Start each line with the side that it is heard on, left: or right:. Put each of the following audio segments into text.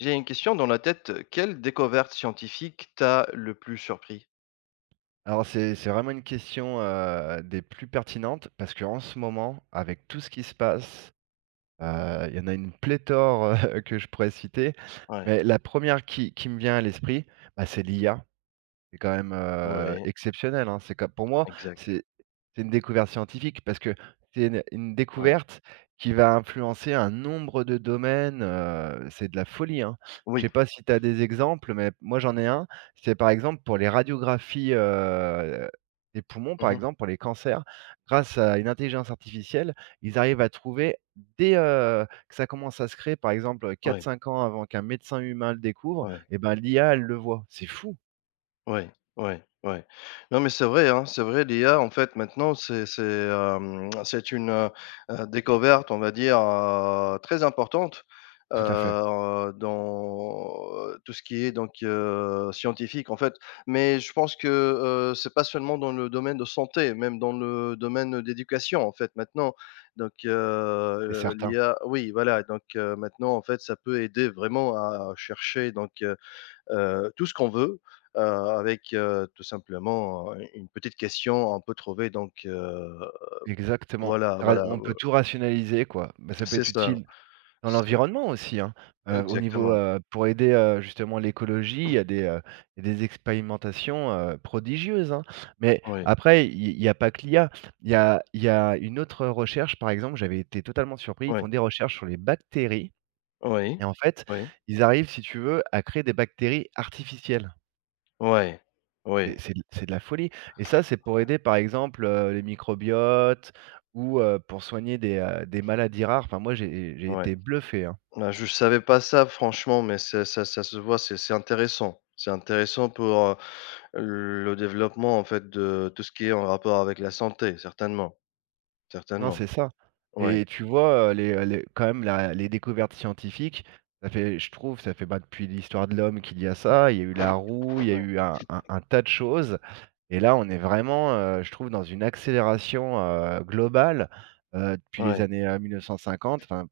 left: J'ai une question dans la tête. Quelle découverte scientifique t'a le plus surpris?
right: Alors c'est vraiment une question, des plus pertinentes parce qu'en ce moment, avec tout ce qui se passe, il y en a une pléthore, que je pourrais citer.
left: Ouais,
right: Mais la première qui me vient à l'esprit, bah, c'est l'IA. C'est quand même,
left: oui,
right: exceptionnel, hein. C'est comme pour moi,
left: exact,
right: c'est c'est une découverte scientifique parce que c'est une
left: ouais.
right: découverte qui va influencer un nombre de domaines, c'est de la folie, hein. Je
left: Oui.
right: sais pas si tu as des exemples, mais moi j'en ai un, c'est par exemple pour les radiographies, des poumons, par
left: Mmh.
right: exemple, pour les cancers, grâce à une intelligence artificielle, ils arrivent à trouver dès, que ça commence à se créer, par exemple, quatre
left: Ouais,
right: cinq ans avant qu'un médecin humain le découvre,
left: ouais.
right: et ben l'IA, elle le voit. C'est fou!
left: Ouais, ouais, ouais. Non, mais c'est vrai, hein, c'est vrai, l'IA, en fait, maintenant, c'est une, découverte, on va dire, très importante,
right: Tout à fait.
left: dans, tout ce qui est donc scientifique, en fait. Mais je pense que, c'est pas seulement dans le domaine de santé, même dans le domaine d'éducation, en fait, maintenant. Donc
right: C'est certain,
left: l'IA, oui, voilà, donc maintenant, en fait, ça peut aider vraiment à chercher donc tout ce qu'on veut, avec, tout simplement, une petite question, on peut trouver donc
right: exactement.
left: voilà,
right: Ça ra
left: voilà,
right: on peut tout rationaliser, quoi. Bah, ça peut
left: c'est
right: être
left: ça,
right: utile dans
left: c'est
right: l'environnement aussi, hein. Au niveau,
left: exactement,
right: pour aider, justement l'écologie, il y a des expérimentations, prodigieuses, hein. Mais
left: oui,
right: après, il y a pas que l'IA. Il y a une autre recherche, par exemple, j'avais été totalement surpris. Ils
left: oui,
right: font des recherches sur les bactéries
left: oui,
right: et en fait,
left: oui,
right: ils arrivent, si tu veux, à créer des bactéries artificielles.
left: oui, oui,
right: C'est de la folie et ça, c'est pour aider, par exemple, les microbiotes ou pour soigner des maladies rares. Enfin, moi, j'ai
left: ouais.
right: été bluffé, hein.
left: Bah, je savais pas ça franchement, mais c'est ça, ça se voit, c'est intéressant. C'est intéressant pour, le développement en fait de tout ce qui est en rapport avec la santé, certainement,
right: Non,
left: certainement.
right: c'est ça
left: Oui,
right: et tu vois, les quand même la les découvertes scientifiques, ça fait je trouve, ça fait, bah, depuis l'histoire de l'homme qu'il y a ça. Il y a eu la roue, il y a
left: oui.
right: eu un tas de choses et là, on est vraiment, je trouve, dans une accélération, globale, depuis les années, 1950. Enfin,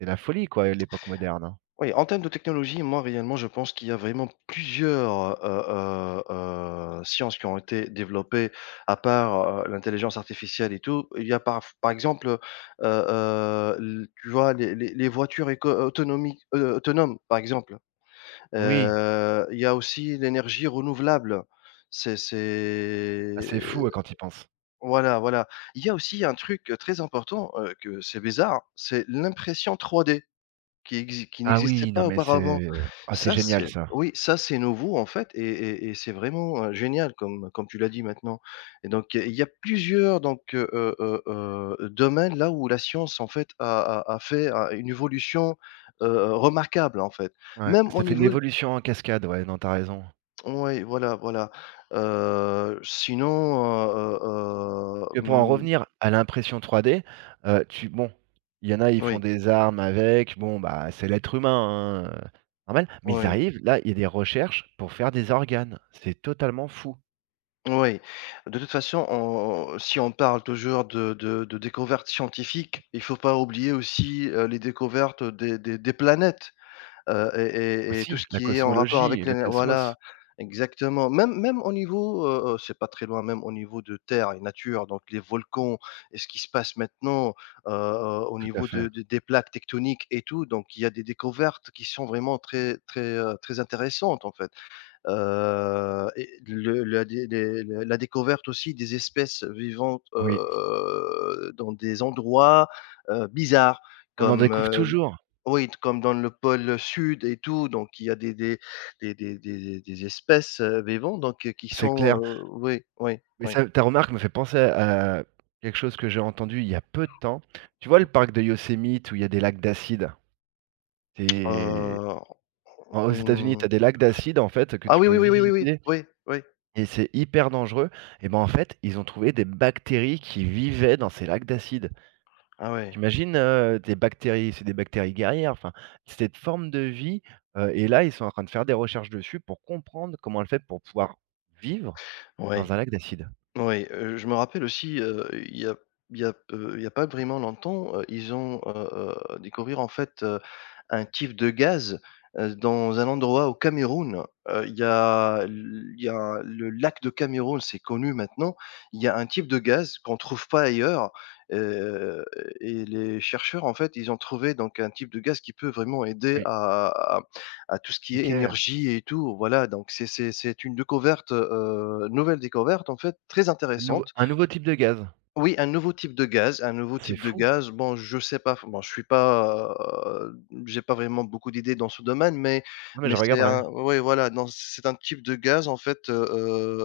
right: c'est la folie, quoi, l'époque moderne, hein.
left: Oui, en termes de technologie, moi, réellement, je pense qu'il y a vraiment plusieurs sciences qui ont été développées à part, l'intelligence artificielle et tout. Il y a par exemple, l tu vois, les les voitures éco autonomiques autonomes, par exemple.
right: Oui.
left: Il y a aussi l'énergie renouvelable. C'est
right: Ah,
left: c'est
right: c'est fou, ouais, quand tu y penses.
left: voilà, voilà. Il y a aussi un truc très important, que c'est bizarre, c'est l'impression trois d qui
right: Ah
left: n'existait
right: oui, non
left: pas
right: mais c'est,
left: auparavant.
right: ah c'est
left: Ça,
right: génial
left: c'est
right: ça.
left: oui, ça, c'est nouveau, en fait, et c'est vraiment, génial comme comme tu l'as dit maintenant, et donc il y a plusieurs donc domaines là où la science, en fait, a a a fait a une évolution, heu remarquable, en fait.
right: Ouais,
left: Même au
right: ça fait une
left: niveau
right: évolution en cascade, ouais, non, tu raison.
left: oui, voilà, voilà, sinon, heu heu heu,
right: Que pour en
left: mmh,
right: revenir à l'impression 3D, tu bon, il y en a, ils font
left: oui,
right: des armes avec, bon, bah, c'est l'être humain, hein, normal, mais ils
left: oui.
right: arrivent, là, il y a des recherches pour faire des organes. C'est totalement fou.
left: Oui, de toute façon, on si on parle toujours de découvertes scientifiques, il faut pas oublier aussi, les découvertes des planètes, et tout
right: Aussi,
left: ce
right: la
left: qui est en rapport
right: cosmologie
left: avec
right: le
left: les voilà,
right: cosmos.
left: exactement. Même même au niveau, c'est pas très loin, même au niveau de terre et nature, donc les volcans et ce qui se passe maintenant, au
right: Tout à
left: niveau
right: fait,
left: de des plaques tectoniques et tout, donc il y a des découvertes qui sont vraiment très très, très intéressantes, en fait. Et le la dé les la la découverte aussi des espèces vivantes,
right: oui.
left: dans des endroits, bizarres
right: On en
left: comme,
right: découvre
left: heu
right: toujours,
left: oui, comme dans le pôle sud et tout, donc il y a des espèces, vivantes donc qui
right: c'est
left: sont,
right: clair.
left: oui, oui,
right: Mais
left: oui.
right: ça ta remarque me fait penser à quelque chose que j'ai entendu il y a peu de temps. Tu vois le parc de Yosemite où il y a des lacs d'acide? C'est
left: Heu,
right: en aux États-Unis,
left: mmh.
right: tu as des lacs d'acide, en fait, que
left: Ah
right: tu
left: oui,
right: peux
left: oui, oui, oui, oui, oui,
right: visiter
left: oui, oui.
right: et c'est hyper dangereux et ben, en fait, ils ont trouvé des bactéries qui vivaient dans ces lacs d'acide.
left: Ah ouais,
right: T'imagines imagines, des bactéries, c'est des bactéries guerrières, enfin, c'est cette forme de vie, et là, ils sont en train de faire des recherches dessus pour comprendre comment elle fait pour pouvoir vivre
left: ouais.
right: dans un lac d'acide.
left: Oui, je me rappelle aussi, il y a il y a, il y a pas vraiment longtemps, découvert en fait, un type de gaz, dans un endroit au Cameroun. Il y a le lac de Cameroun, c'est connu maintenant. Il y a un type de gaz qu'on trouve pas ailleurs, heu et les chercheurs en fait, ils ont trouvé donc un type de gaz qui peut vraiment aider
right: Oui,
left: à à tout ce qui est
right: OK, un
left: énergie et tout, voilà, donc c'est c'est une découverte, nouvelle découverte, en fait, très
right: nouveau
left: intéressante.
right: un nouveau type de gaz.
left: Oui, un nouveau type de gaz, un nouveau
right: C'est
left: type de
right: fou.
left: gaz. Bon, je sais pas, bon, je suis pas, heu, j'ai pas vraiment beaucoup d'idées dans ce domaine,
right: Non, mais
left: mais
right: je
left: c'est
right: regarderai.
left: un oui, voilà, non, c'est un type de gaz, en fait,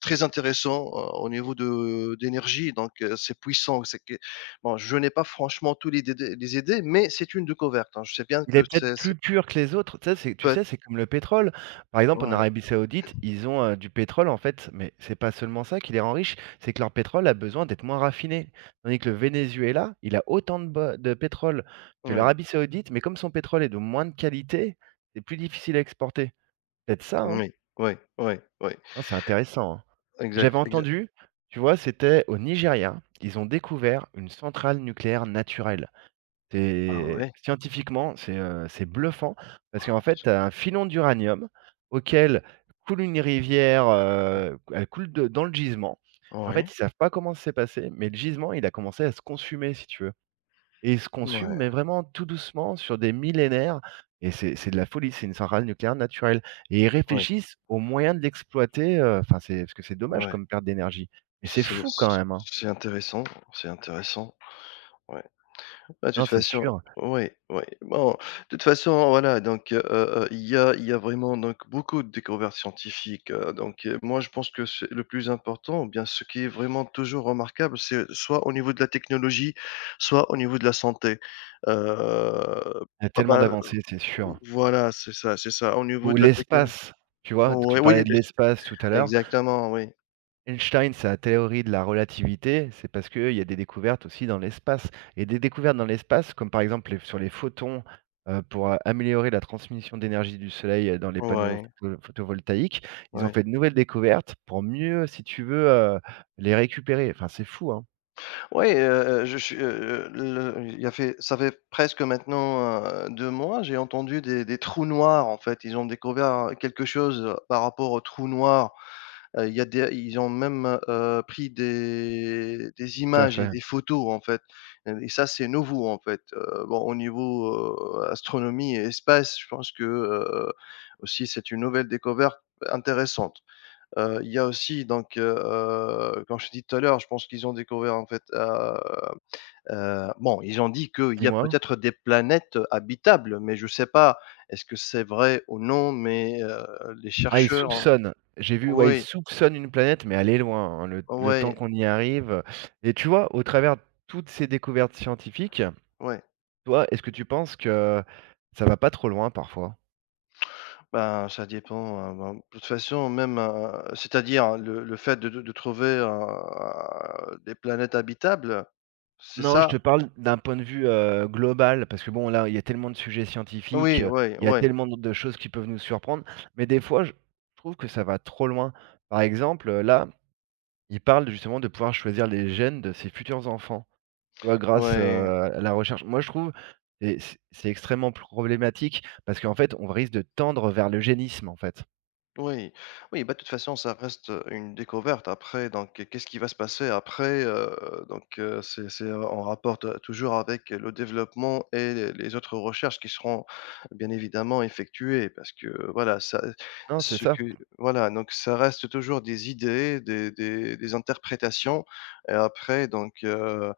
left: très intéressant, au niveau de d'énergie, donc c'est puissant, c'est que bon, je n'ai pas franchement tous les dédés les idées, mais c'est une découverte, hein. Je sais bien
right: Il
left: que
right: est peut-être
left: c'est
right: plus
left: c'est
right: pur que les autres. Tu sais, c'est tu sais,
left: peut-être
right: c'est comme le pétrole. Par exemple, en
left: ouais,
right: Arabie Saoudite, ils ont, du pétrole, en fait, mais c'est pas seulement ça qui les rend riches, c'est que leur pétrole a besoin d'être moins raffiné. Tandis que le Venezuela, il a autant de pétrole que
left: ouais.
right: l'Arabie Saoudite, mais comme son pétrole est de moins de qualité, c'est plus difficile à exporter. Peut-être ça, hein?
left: Oui, oui, oui, oui.
right: Hein, c'est intéressant, hein. J'avais
left: Exact, exact.
right: entendu, tu vois, c'était au Nigeria, ils ont découvert une centrale nucléaire naturelle.
left: Ah
right: C'est
left: ouais?
right: scientifiquement, c'est bluffant parce qu'en fait, tu as un filon d'uranium auquel coule une rivière, elle coule de dans le gisement. En fait,
left: Ouais,
right: ils savent pas comment c'est passé, mais le gisement, il a commencé à se consumer, si tu veux et il se consume,
left: ouais,
right: mais vraiment tout doucement sur des millénaires et c'est de la folie, c'est une centrale nucléaire naturelle et ils
left: ouais,
right: réfléchissent aux moyens de l'exploiter, enfin, c'est parce que c'est dommage
left: ouais.
right: comme perte d'énergie, mais c'est
left: C'est
right: fou
left: c
right: quand même, hein.
left: c'est intéressant, c'est intéressant, ouais. Bah, de
right: Non,
left: toute
right: c'est
left: façon
right: sûr,
left: ouais, ouais. Bon, de toute façon, voilà, donc il y a vraiment donc beaucoup de découvertes scientifiques, donc moi je pense que c'est le plus important, ou bien ce qui est vraiment toujours remarquable, c'est soit au niveau de la technologie, soit au niveau de la santé. Heu,
right: il y a
left: bah
right: tellement
left: bah,
right: d'avancées, c'est sûr.
left: voilà, c'est ça, c'est ça. Au niveau
right: Ou
left: de la technologie.
right: l'espace, tu vois? Tu
left: Oui, oui,
right: parlais de
left: bien sûr.
right: l'espace tout à l'heure.
left: Exactement, oui.
right: Einstein, sa théorie de la relativité, c'est parce qu'il y a des découvertes aussi dans l'espace et des découvertes dans l'espace, comme par exemple les sur les photons, pour, améliorer la transmission d'énergie du soleil, dans les panneaux
left: Ouais,
right: photovoltaïques. Ils ont
left: ouais.
right: fait de nouvelles découvertes pour mieux, si tu veux, les récupérer. Enfin, c'est fou, hein?
left: Ouais, je suis, le il y a fait ça fait presque maintenant, 2 mois, j'ai entendu des trous noirs, en fait. Ils ont découvert quelque chose, par rapport aux trous noirs. Il y a des ils ont même, pris des
right: Tout à
left: images et
right: fait.
left: des photos, en fait. Et ça, c'est nouveau, en fait. Bon, au niveau, astronomie et espace, je pense que, aussi, c'est une nouvelle découverte intéressante. Il y a aussi donc, comme je t'ai dit tout à l'heure, je pense qu'ils ont découvert en fait, bon, ils ont dit qu'il y a
right: Dis-moi?
left: peut-être des planètes habitables, mais je sais pas, est-ce que c'est vrai ou non? Mais, les
right: Ah, ils
left: chercheurs ont
right: soupçonnent. J'ai vu, ouais, ils
left: oui,
right: soupçonnent une planète, mais elle est loin, hein, le temps
left: oui.
right: qu'on y arrive, et tu vois, au travers de toutes ces découvertes scientifiques,
left: Ouais.
right: toi, est-ce que tu penses que ça va pas trop loin parfois?
left: Ben, ça dépend, hein, ben, de toute façon même, c'est-à-dire le fait de trouver, des planètes habitables, c'est
right: Non, je
left: ça?
right: te parle d'un point de vue, global parce que bon, là, il y a tellement de sujets scientifiques,
left: Oui, oui,
right: il y a
left: oui,
right: tellement de choses qui peuvent nous surprendre, mais des fois, je trouve que ça va trop loin. Par exemple, là, ils parlent justement de pouvoir choisir les gènes de ses futurs enfants. Tu vois, grâce,
left: oui.
right: à la recherche. Moi, je trouve et c'est extrêmement problématique parce qu'en fait, on risque de tendre vers le génisme, en fait.
left: Oui, oui, bah, de toute façon, ça reste, une découverte après donc qu'est-ce qui va se passer après, donc c'est, en rapport t toujours avec le développement et les autres recherches qui seront bien évidemment effectuées parce que, voilà, ça
right: Non, c'est
left: ce
right: ça.
left: que voilà, donc ça reste toujours des idées, des interprétations et après donc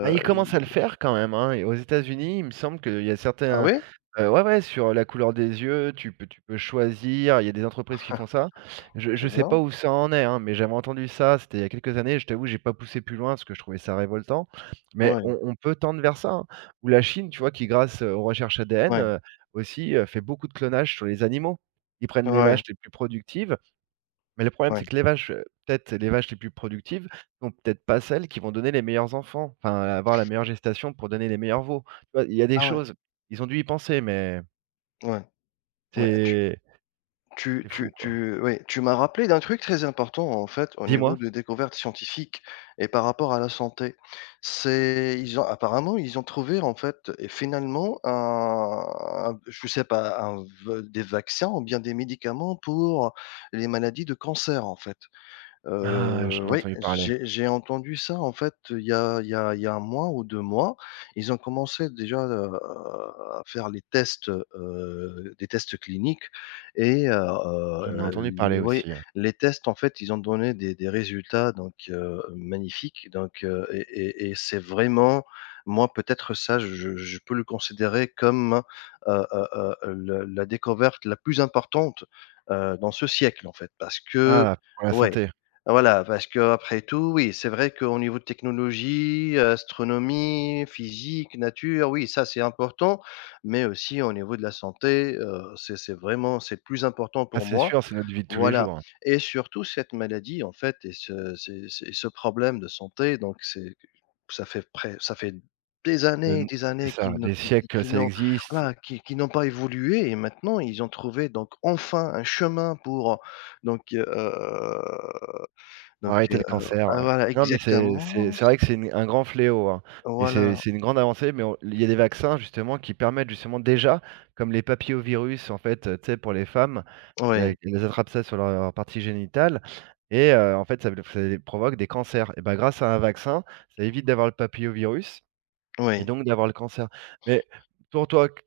right: Bah, ils commencent
left: il
right: à le faire quand même, hein et aux États-Unis, il me semble qu'il y a
left: ah
right: certains
left: oui?
right: ouais, ouais, sur la couleur des yeux, tu peux choisir, il y a des entreprises qui font ça. Je
left: C'est
right: sais pas
left: bien?
right: où ça en est, hein, mais j'avais entendu ça, c'était il y a quelques années, je t'avoue, j'ai pas poussé plus loin parce que je trouvais ça révoltant, mais on
left: Oui,
right: on peut tendre vers ça, hein. Ou la Chine, tu vois, qui grâce, aux recherches ADN,
left: oui,
right: aussi, fait beaucoup de clonage sur les animaux. Ils prennent les
left: oui,
right: vaches les plus productives mais le problème, c'est
left: oui.
right: que les vaches, peut-être les vaches les plus productives sont peut-être pas celles qui vont donner les meilleurs enfants, enfin, avoir la meilleure gestation pour donner les meilleurs veaux. Tu vois? Il y a des
left: Ah ouais,
right: choses, ils ont dû y penser, mais
left: ouais, ouais.
right: c'est c'est
left: Tu
right: fou,
left: tu
right: quoi.
left: tu oui, tu m'as rappelé d'un truc très important, en fait, au niveau
right: Dis-moi?
left: de découvertes scientifiques et par rapport à la santé. C'est ils ont apparemment, ils ont trouvé, en fait et finalement un je sais pas, un v des vaccins ou bien des médicaments pour les maladies de cancer, en fait.
right: Ah,
left: Heu,
right: j'en ai
left: ouais,
right: entendu parler.
left: j'ai entendu ça en fait, il y a 1 mois ou 2 mois. Ils ont commencé déjà, à faire les tests, des tests cliniques et
right: J'en ai entendu
left: l
right: parler
left: oui,
right: aussi, hein.
left: les tests en fait, ils ont donné des résultats donc magnifiques donc et c'est vraiment moi peut-être ça, je peux le considérer comme, le la découverte la plus importante, dans ce siècle en fait parce que
right: Ah, pour la
left: ouais.
right: santé.
left: Voilà, parce que après tout, oui, c'est vrai qu'au niveau de technologie, astronomie, physique, nature, oui, ça c'est important, mais aussi au niveau de la santé, c'est vraiment c'est plus important
right: Ah,
left: pour
right: c'est
left: moi.
right: sûr, c'est notre vie de tous les
left: Voilà,
right: jours.
left: et surtout cette maladie en fait et ce c'est ce problème de santé donc c'est ça fait près ça fait
right: Heu,
left: des
right: c'est
left: années
right: ça,
left: qu'ils n'ont
right: des
left: qui qui
right: siècles,
left: qui
right: ça
left: n'ont
right: existe.
left: voilà, qui n'ont pas évolué et maintenant ils ont trouvé donc enfin un chemin pour donc donc
right: Arrêter
left: heu,
right: le cancer,
left: ah
right: ouais.
left: voilà,
right: Non, mais c'est c'est
left: exactement.
right: c'est vrai que c'est une un grand fléau, hein et c'est
left: Voilà,
right: c'est une grande avancée, mais on il y a des vaccins justement qui permettent justement déjà, comme les papillovirus en fait, tu sais pour les femmes, qu'elles
left: oui,
right: qu'elles attrapent ça sur leur partie génitale et en fait ça provoque des cancers et ben grâce à un vaccin, ça évite d'avoir le papillovirus et
left: oui.
right: donc d'avoir le cancer. Mais pour toi, q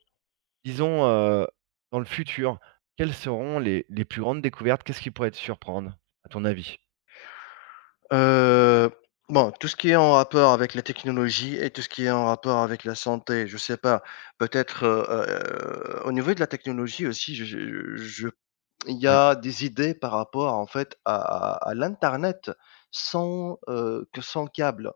right: disons, dans le futur, quelles seront les plus grandes découvertes? Qu'est-ce qui pourrait te surprendre à ton avis?
left: Heu, bon, tout ce qui est en rapport avec la technologie et tout ce qui est en rapport avec la santé, je sais pas, peut-être, au niveau de la technologie aussi, je il y
right: Oui,
left: a des idées par rapport, en fait, à l'internet sans, que sans câble,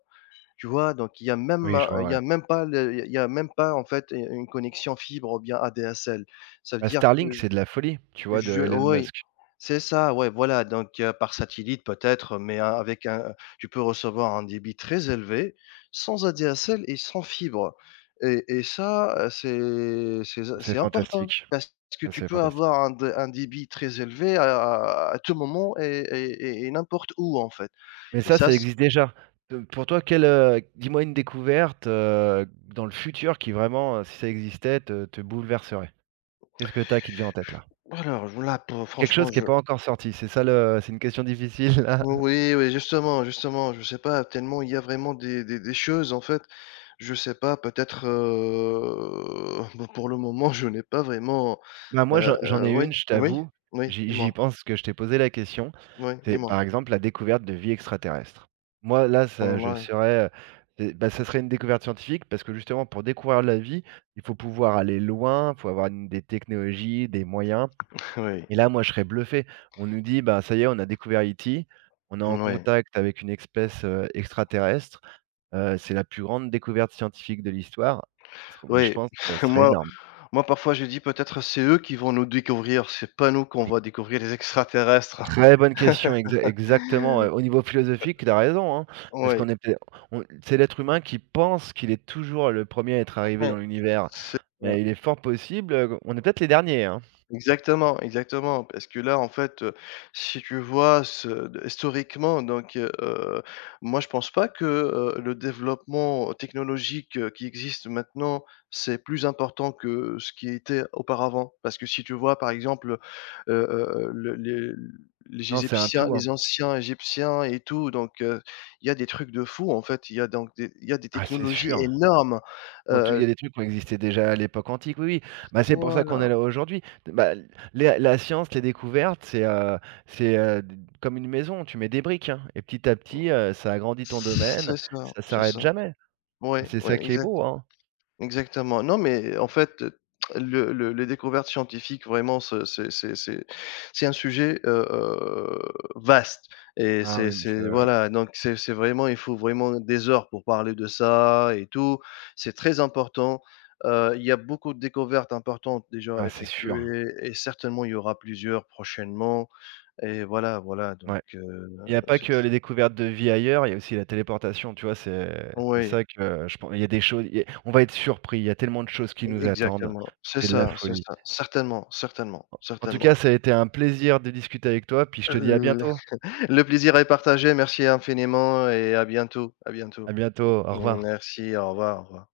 left: tu vois? Donc il y a même,
right: oui, je vois,
left: il
right: ouais.
left: y a même pas le il y a même pas, en fait, u une connexion fibre ou bien ADSL. Ça veut
right: Bah,
left: dire que
right: Starlink, c'est de la folie, tu vois, de
left: Je
right: Elon
left: oui,
right: Musk.
left: c'est ça, ouais, voilà, donc par satellite peut-être, mais a avec un tu peux recevoir un débit très élevé, sans ADSL et sans fibre et ça, c'est z
right: C'est
left: c'est important
right: fantastique,
left: parce que
right: ah,
left: tu
right: c'est
left: peux
right: fantastique.
left: avoir un débit très élevé à tout moment et n'importe où, en fait
right: Mais
left: et
right: ça,
left: ça
right: ça
left: c
right: existe déjà. Pour toi, quelle, dis-moi une découverte, dans le futur qui vraiment, si ça existait, te bouleverserait? Qu'est-ce que tu as qui te vient en tête là?
left: voilà, voilà, pour
right: Quelque chose
left: franchement,
right: qui est
left: je
right: pas encore sorti, c'est ça le c'est une question difficile là?
left: Oui, oui, justement, justement, je sais pas, tellement il y a vraiment des choses, en fait, je sais pas, peut-être, bah, pour le moment, je n'ai pas vraiment,
right: Bah, moi, j'en ai
left: oui,
right: une, je
left: oui,
right: t'avoue,
left: oui,
right: j'y
left: dis-moi,
right: pense parce que je t'ai posé la question.
left: oui,
right: C'est,
left: dis-moi.
right: par exemple, la découverte de vie extraterrestre. Moi, là, ça je
left: Ouais,
right: serais, c'est bah, ça serait une découverte scientifique parce que justement, pour découvrir la vie, il faut pouvoir aller loin, il faut avoir une des technologies, des moyens
left: oui,
right: et là, moi, je serais bluffé. On nous dit: «Bah, ça y est, on a découvert E.T. on est en
left: oui,
right: contact avec une espèce, extraterrestre, c'est la plus grande découverte scientifique de l'histoire». Je
left: oui,
right: pense que ce serait
left: moi
right: énorme.
left: moi, parfois, je dis: «Peut-être c'est eux qui vont nous découvrir, c'est pas nous qu'on va découvrir les extraterrestres».
right: Très bonne question, exactement, au niveau philosophique, tu as raison, hein, parce
left: Oui,
right: qu'on est peut on c'est l'être humain qui pense qu'il est toujours le premier à être arrivé dans
left: ouais,
right: l'univers,
left: c'est
right: mais il est fort possible, qu'on est peut-être les derniers, hein.
left: Exactement, exactement, parce que là, en fait, si tu vois ce de historiquement, donc moi, je pense pas que, le développement technologique, qui existe maintenant, c'est plus important que ce qui était auparavant. Parce que si tu vois, par exemple, le les
right: Non, c'est un
left: Égyptiens
right: tout, hein.
left: les anciens Égyptiens et tout, donc il y a des trucs de fou en fait. Il y a donc des il y a des
right: Ah, c'est
left: technologies
right: sûr,
left: énormes,
right: dans tout il y a
left: heu,
right: des trucs qui ont existé déjà à l'époque antique, oui, oui. Bah, c'est pour ça qu'on est
left: voilà,
right: là aujourd'hui. Bah, les la science, les découvertes, c'est, d comme une maison, tu mets des briques, hein, et petit à petit, ça agrandit ton domaine,
left: c'est ça,
right: ça
left: c'est
right: s'arrête
left: ça.
right: jamais
left: Oui,
right: et c'est
left: oui,
right: ça qui est
left: exact.
right: beau, hein.
left: Exactement. Non, mais en fait, le les découvertes scientifiques vraiment ce c'est c'est un sujet, vaste et
right: Ah
left: c'est
right: oui. mais
left: c'est
right: ce
left: voilà, donc c'est vraiment il faut vraiment des heures pour parler de ça et tout. C'est très important. Il y a beaucoup de découvertes importantes déjà
right: Ah, c'est sûr,
left: effectuées et certainement il y aura plusieurs prochainement et voilà, voilà donc
right: ouais. Il n'y a pas
left: c'est
right: que les découvertes de vie ailleurs, il y a aussi la téléportation, tu vois? C'est
left: oui,
right: ça que je pense. Il y a des choses il y a on va être surpris, il y a tellement de choses qui
left: e
right: nous attendent,
left: exactement. C'est
right: c'est de la
left: ça, c'est
right: folie.
left: ça. Certainement, certainement,
right: En tout cas,
left: certainement.
right: ça a été un plaisir de discuter avec toi, puis je te dis à
left: L
right: bientôt.
left: Le plaisir est partagé. Merci infiniment et à bientôt. À
right: À
left: bientôt.
right: bientôt, au revoir.
left: Merci, au revoir, au revoir.